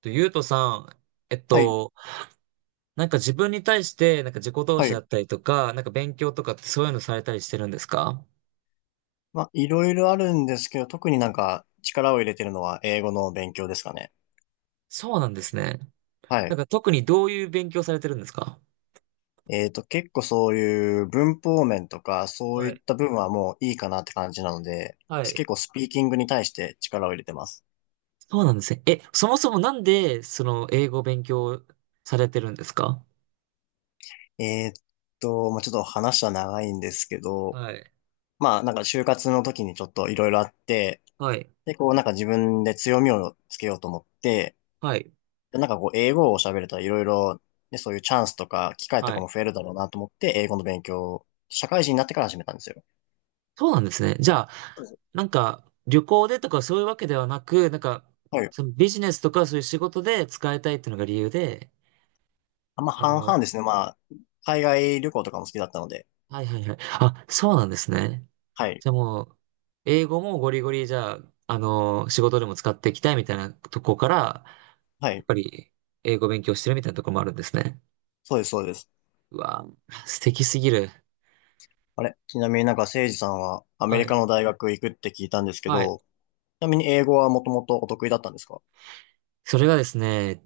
と、ゆうとさん、えっはい、と、なんか自分に対して、自己投は資だい。ったりとか、勉強とかってそういうのされたりしてるんですか？まあ、いろいろあるんですけど、特になんか力を入れてるのは英語の勉強ですかね。そうなんですね。はなんい。か特にどういう勉強されてるんですか？結構そういう文法面とか、そうはいっい。た部分はもういいかなって感じなので、はい。結構スピーキングに対して力を入れてます。そうなんですね。え、そもそもなんで、その、英語を勉強されてるんですか？えっまあ、ちょっと話は長いんですけど、はい。まあ、なんか就活の時にちょっといろいろあって、はい。で、こうなんか自分で強みをつけようと思って、はい。で、なんかこう、英語を喋れたらいろいろ、ね、そういうチャンスとか、機会とはかい。も増えるだろうなと思って、英語の勉強を、社会人になってから始めたんですよ。そうなんですね。じゃあ、そうですね。なんか、旅行でとかそういうわけではなく、なんか、はい。そのビジネスとかそういう仕事で使いたいっていうのが理由で、あんまあ半の、々ですね。まあ、海外旅行とかも好きだったので。はいはいはい。あ、そうなんですね。はい。じゃあもう、英語もゴリゴリじゃあ、あの、仕事でも使っていきたいみたいなとこから、やはっい。ぱり英語勉強してるみたいなとこもあるんですね。そうです、そうです。うわ、素敵すぎる。あれちなみになんか、誠司さんはアメはリカい。の大学行くって聞いたんですけはい。ど、ちなみに英語はもともとお得意だったんですか？それがですね、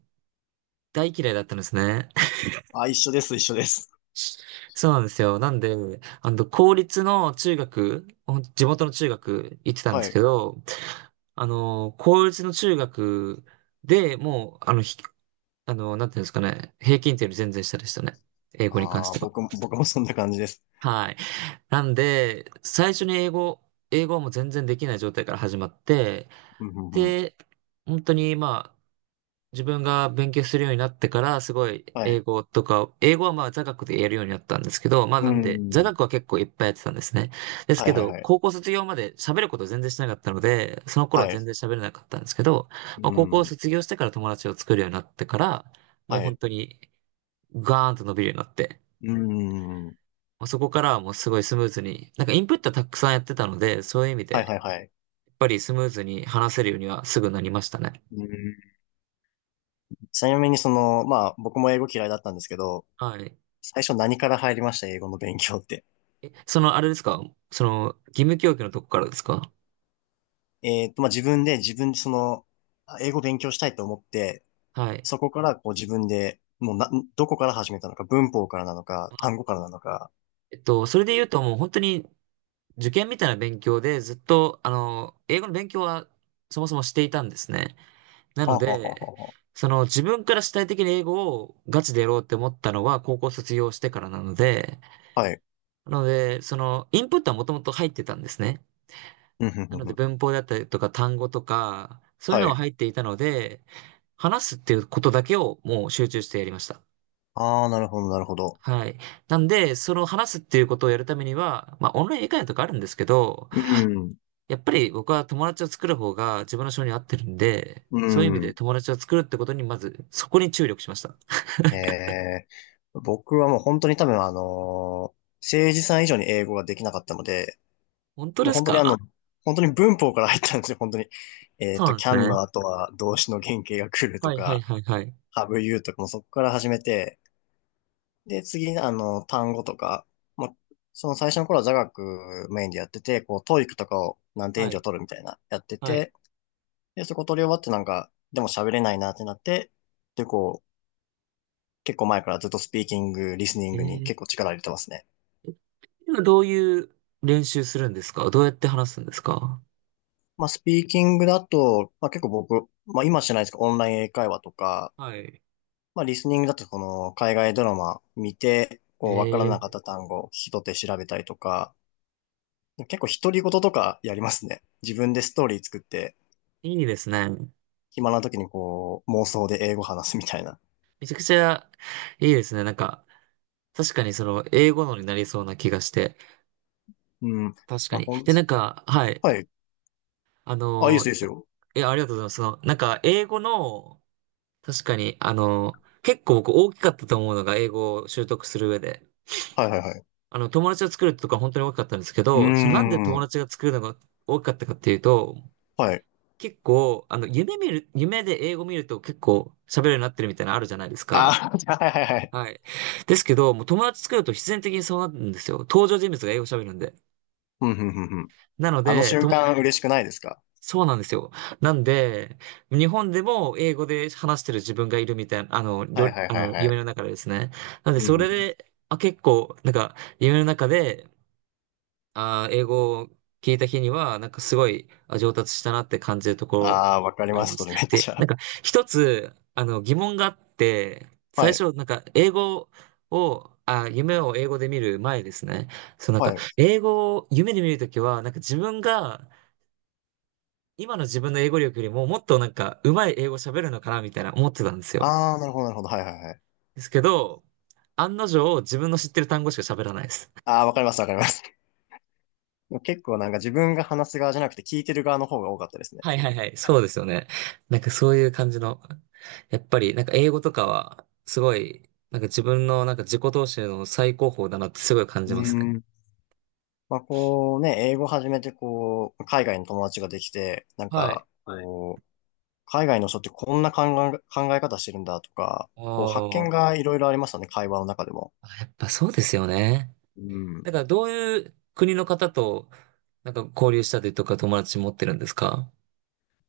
大嫌いだったんですね。あ、一緒です、一緒です。そうなんですよ。なんで、あの、公立の中学、ほん地元の中学行ってたんではすい。けど、あの、公立の中学でもう、あの、ひ、あの、なんていうんですかね、平均点より全然下でしたね。英語に関しああ、ては。僕もそんな感じです。はい。なんで、最初に英語、英語はもう全然できない状態から始まって、うん、うん、うん。で、本当に、まあ、自分が勉強するようになってから、すごいは英い。語とか、英語はまあ座学でやるようになったんですけど、まあうなんで、座ん。学は結構いっぱいやってたんですね。ですはい、けはい、ど、は高い。校卒業まで喋ること全然しなかったので、その頃ははい。全然喋れなかったんですけど、まあう高校ん。卒業してから友達を作るようになってから、もうは本い。当にガーンと伸びるようになって、うーん。まあそこからはもうすごいスムーズに、なんかインプットはたくさんやってたので、そういう意味はいで、はいはい。やっぱりスムーズに話せるようにはすぐなりましたね。うーん。ちなみにその、まあ僕も英語嫌いだったんですけど、はい。最初何から入りました英語の勉強って？え、その、あれですか？その、義務教育のとこからですか？まあ自分でその、あ、英語勉強したいと思って、はい。そこからこう自分で、もうな、どこから始めたのか、文法からなのか、あ、単語からなのか。えっと、それで言うともう本当に受験みたいな勉強でずっと、あの、英語の勉強はそもそもしていたんですね。なはのあ、はあはあで、はその自分から主体的に英語をガチでやろうって思ったのは高校卒業してからなので、あはあはい。なので、その、インプットはもともと入ってたんですね。うん、ふんなふんのふで、ん。文法だったりとか単語とか、そういうはのはい。入っていたので、話すっていうことだけをもう集中してやりました。ああ、なるほど、なるほど。はい。なんで、その話すっていうことをやるためには、まあ、オンライン以外とかあるんですけど、うん。やっぱり僕は友達を作る方が自分の性に合ってるんで、うそういう意味でん。友達を作るってことに、まず、そこに注力しました。ええ、僕はもう本当に多分政治さん以上に英語ができなかったので、本当もうです本当にか？本当に文法から入ったんですよ、本当に。そうなんです can のね。後は動詞の原型が来るとはいはいか、はいはい。have you とかもそこから始めて、で、次に単語とか、まあ、その最初の頃は座学メインでやってて、こう、ト o e とかを何点以は上い。取るみたいな、やってはい。て、で、そこ取り終わってなんか、でも喋れないなってなって、で、こう、結構前からずっとスピーキング、リスニえングにー、結構力入れてますね。え、今どういう練習するんですか？どうやって話すんですか？まあ、スピーキングだと、まあ、結構僕、まあ、今しないですけど、オンライン英会話とか、はい。まあ、リスニングだと、この、海外ドラマ見て、えこう、わからー、なかった単語、聞き取って調べたりとか、結構独り言とかやりますね。自分でストーリー作って、いいですね。暇な時にこう、妄想で英語話すみたいな。めちゃくちゃいいですね。なんか、確かにその英語のになりそうな気がして。うん。確かまあ、に。で、なんか、はい。はい。ああ、いいでのすよ、いいですー、よ。え、ありがとうございます。その、なんか、英語の、確かに、あのー、結構僕大きかったと思うのが、英語を習得する上で。はいはいはい。あの、友達を作るとか本当に大きかったんですけうーど、そのなんで友ん。達が作るのが大きかったかっていうと、はい。結構、あの、夢見る、夢で英語見ると結構喋るようになってるみたいなのあるじゃないですか。あー、はいはいはい。はい。ですけど、もう友達作ると必然的にそうなるんですよ。登場人物が英語喋るんで。うん、うん、うん、うん。なのあので、瞬と、間嬉しくないですか？そうなんですよ。なんで、日本でも英語で話してる自分がいるみたいな、あの、りはいょ、はいあはいの、は夢い。の中でですね。なんで、うん、うそん、うれん。で、あ、結構、なんか、夢の中で、あー、英語を聞いた日には、なんかすごい、あ、上達したなって感じるところああ、わかりあまります、そす。れめっで、ちなんゃ。か、一つ、あの、疑問があって、は最い、初、なんか、英語を、あ、夢を英語で見る前ですね。そう、なんはか、い。英語を夢で見るときは、なんか自分が、今の自分の英語力よりももっとなんか上手い英語喋るのかなみたいな思ってたんですよ。ああ、なるほど、なるほど。はいはいはい。ですけど、案の定自分の知ってる単語しか喋らないです。ああ、わかります、わかります。もう結構なんか自分が話す側じゃなくて聞いてる側の方が多かったですね。はいはいはい、そうですよね。なんかそういう感じの、やっぱりなんか英語とかはすごい、なんか自分のなんか自己投資の最高峰だなってすごい感うじますね。ん。まあこうね、英語始めてこう、海外の友達ができて、なんはい。か、はい。こう、海外の人ってこんな考え、考え方してるんだとか、おこう発見ー、がいろいろありましたね、会話の中でも。あ、やっぱそうですよね。うん。だからどういう国の方となんか交流したりとか友達持ってるんですか？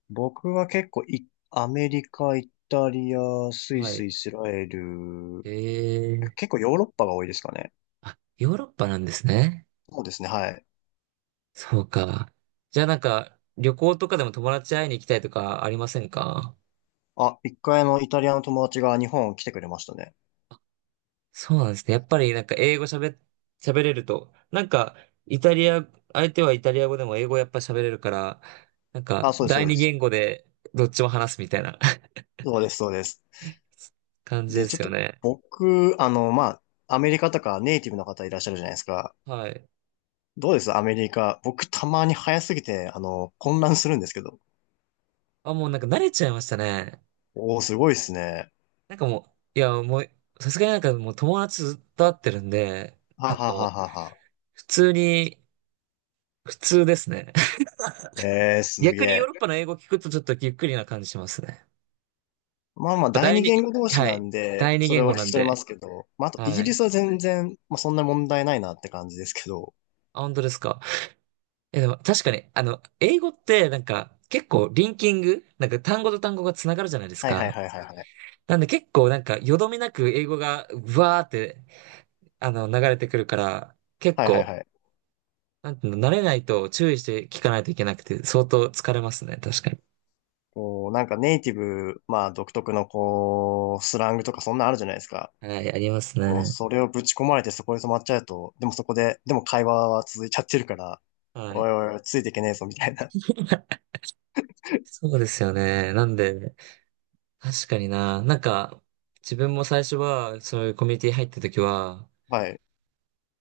僕は結構い、アメリカ、イタリア、スイはス、い。イスラエル、え結え、構ヨーロッパが多いですかね。あ、ヨーロッパなんですね。そうですね、はい。そうか。じゃあなんか、旅行とかでも友達会いに行きたいとかありませんか？あ、一回イタリアの友達が日本来てくれましたね。そうなんですね。やっぱりなんか英語喋っ、喋れると、なんか、イタリア、相手はイタリア語でも英語やっぱ喋れるから、なんか、あ、そうです、そ第う二です。言語でどっちも話すみたいな そうです、そうです。感じでで、ちょっすよとね。僕、まあ、アメリカとかネイティブの方いらっしゃるじゃないですか。はい。どうですアメリカ？僕たまに早すぎて、混乱するんですけど。あ、もうなんか慣れちゃいましたね。おー、すごいですね。なんかもう、いや、もう、さすがになんかもう友達ずっと会ってるんで、なはんかはもはう、はは。普通に、普通ですね。えー、すげ逆にヨーロッえ。パの英語聞くとちょっとゆっくりな感じしますね。まあやまっあ、ぱ第第二二、言語同士はない。んで、第二それ言語は聞なきん取れまで。すけど。まあ、あと、イはギリい。スは全然、まあ、そんな問題ないなって感じですけど。あ、本当ですか。え、でも確かに、あの、英語ってなんか結構リンキング、なんか単語と単語がつながるじゃないですはいはいか。はいはいはい。なんで結構なんかよどみなく英語がうわーって、あの、流れてくるから、結はいはい構、はい。なんていうの、慣れないと注意して聞かないといけなくて、相当疲れますね。確かに。こう、なんかネイティブ、まあ、独特のこう、スラングとかそんなあるじゃないですか。はい、ありますもうね。それをぶち込まれてそこで止まっちゃうと、でもそこで、でも会話は続いちゃってるから、はおいい。おいおい、ついていけねえぞ、みたいな。そうですよね。なんで、確かにな。なんか、自分も最初は、そういうコミュニティ入った時は、はい。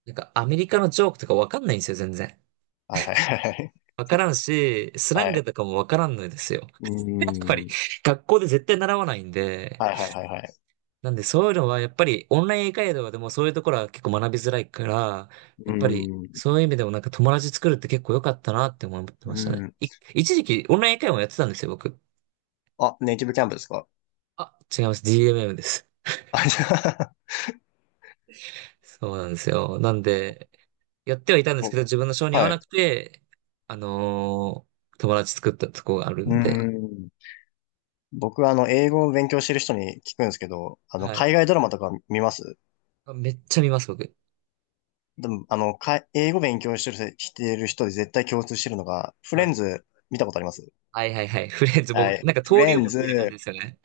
なんかアメリカのジョークとかわかんないんですよ、全然。はいはいはいはわからんし、スい。ラはングい。とかもわからんのですよ。うー やっぱり、ん。学校で絶対習わないんで。はいはいはいはい。なんで、そういうのは、やっぱり、オンライン英会話でもそういうところは結構学びづらいから、うやっぱり、ーん。そういう意味でもなんか友達作るって結構良かったなって思ってうましたね。ーん。い、一時期、オンライン英会話もやってたんですよ、僕。あ、ネイティブキャンプですか？あ、違います。DMM です。あ、じゃあ、そうなんですよ。なんで、やってはいたんですけ僕ど、自分の性に合わはい。なくて、あのー、友達作ったとこがあるうーんで、ん。僕は英語を勉強してる人に聞くんですけど、はい。海外ドラマとか見ます？めっちゃ見ます、僕。でも、英語勉強してる人で絶対共通してるのが、フレはい。ンズ見たことあります？はいはいはい。フレンズ、は僕い。なんかフ登レ竜ン門的な感じズ、ですよね。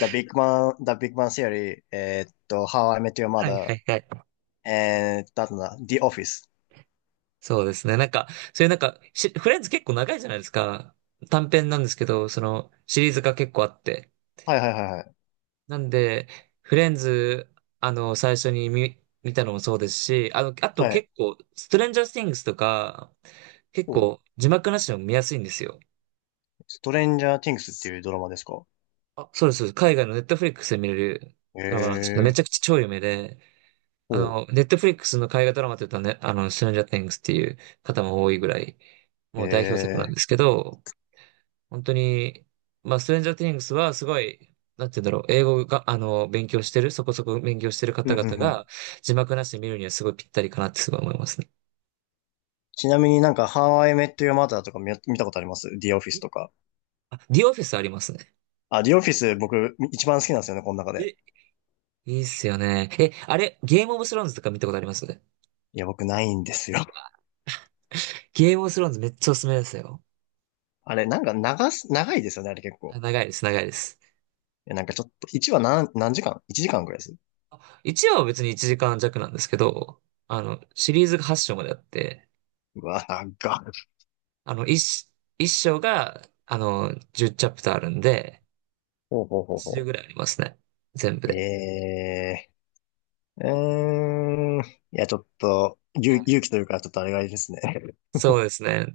The Big Bang Theory、How I Met Your はいは Mother、いはい。あとな、The Office。そうですね。なんか、そういうなんか、し、フレンズ結構長いじゃないですか。短編なんですけど、その、シリーズが結構あって。はいはいはいはい。なんで、フレンズ、あの、最初に見、見たのもそうですし、あの、あとはい。結構、ストレンジャー・スティングスとか、結おう、構、字幕なしでも見やすいんですよ。ストレンジャー・ティングスっていうドラマですか？あ、そうです。そうです、海外のネットフリックスで見れるへドラマなんですけど、めえ。ちゃくちゃ超有名で、あおう。の、ネットフリックスの海外ドラマって言ったらね、あの、ストレンジャー・ティングスっていう方も多いぐらい、へもう代表作なんえ。ですけど、本当に、まあ、ストレンジャー・ティングスはすごい、なんて言うんだろう、英語が、あの、勉強してる、そこそこ勉強してるふ方んふん々ふん。が、字幕なしで見るにはすごいぴったりかなってすごい思いますね。ちなみになんか、How I Met Your Mother とか見たことあります ?The Office え、とか。あ、ディオフィスありますね。あ、The Office 僕一番好きなんですよね、この中で。え、いいっすよね。え、あれ、ゲームオブスローンズとか見たことあります？いや、僕ないんですよ。ゲームオブスローンズめっちゃおすすめですよ。あれ、なんか長いですよね、あれ結構。あ、長いです、長いです。いや、なんかちょっと、1話何時間 ?1 時間ぐらいです。1話は別に1時間弱なんですけど、あの、シリーズが8章まであって、うわ、長っ。あの、1、一章が、あの、10チャプターあるんで、ほうほうほう80ほぐう。らいありますね。全部えで。えー、うーん。いや、ちょっと、勇、はい、勇気というか、ちょっとあれがいいですね。そうですね。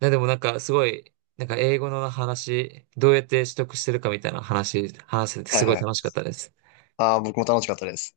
ね、でもなんかすごい、なんか英語の話、どうやって取得してるかみたいな話、話せて はいすごいは楽しい。かったです。ああ、僕も楽しかったです。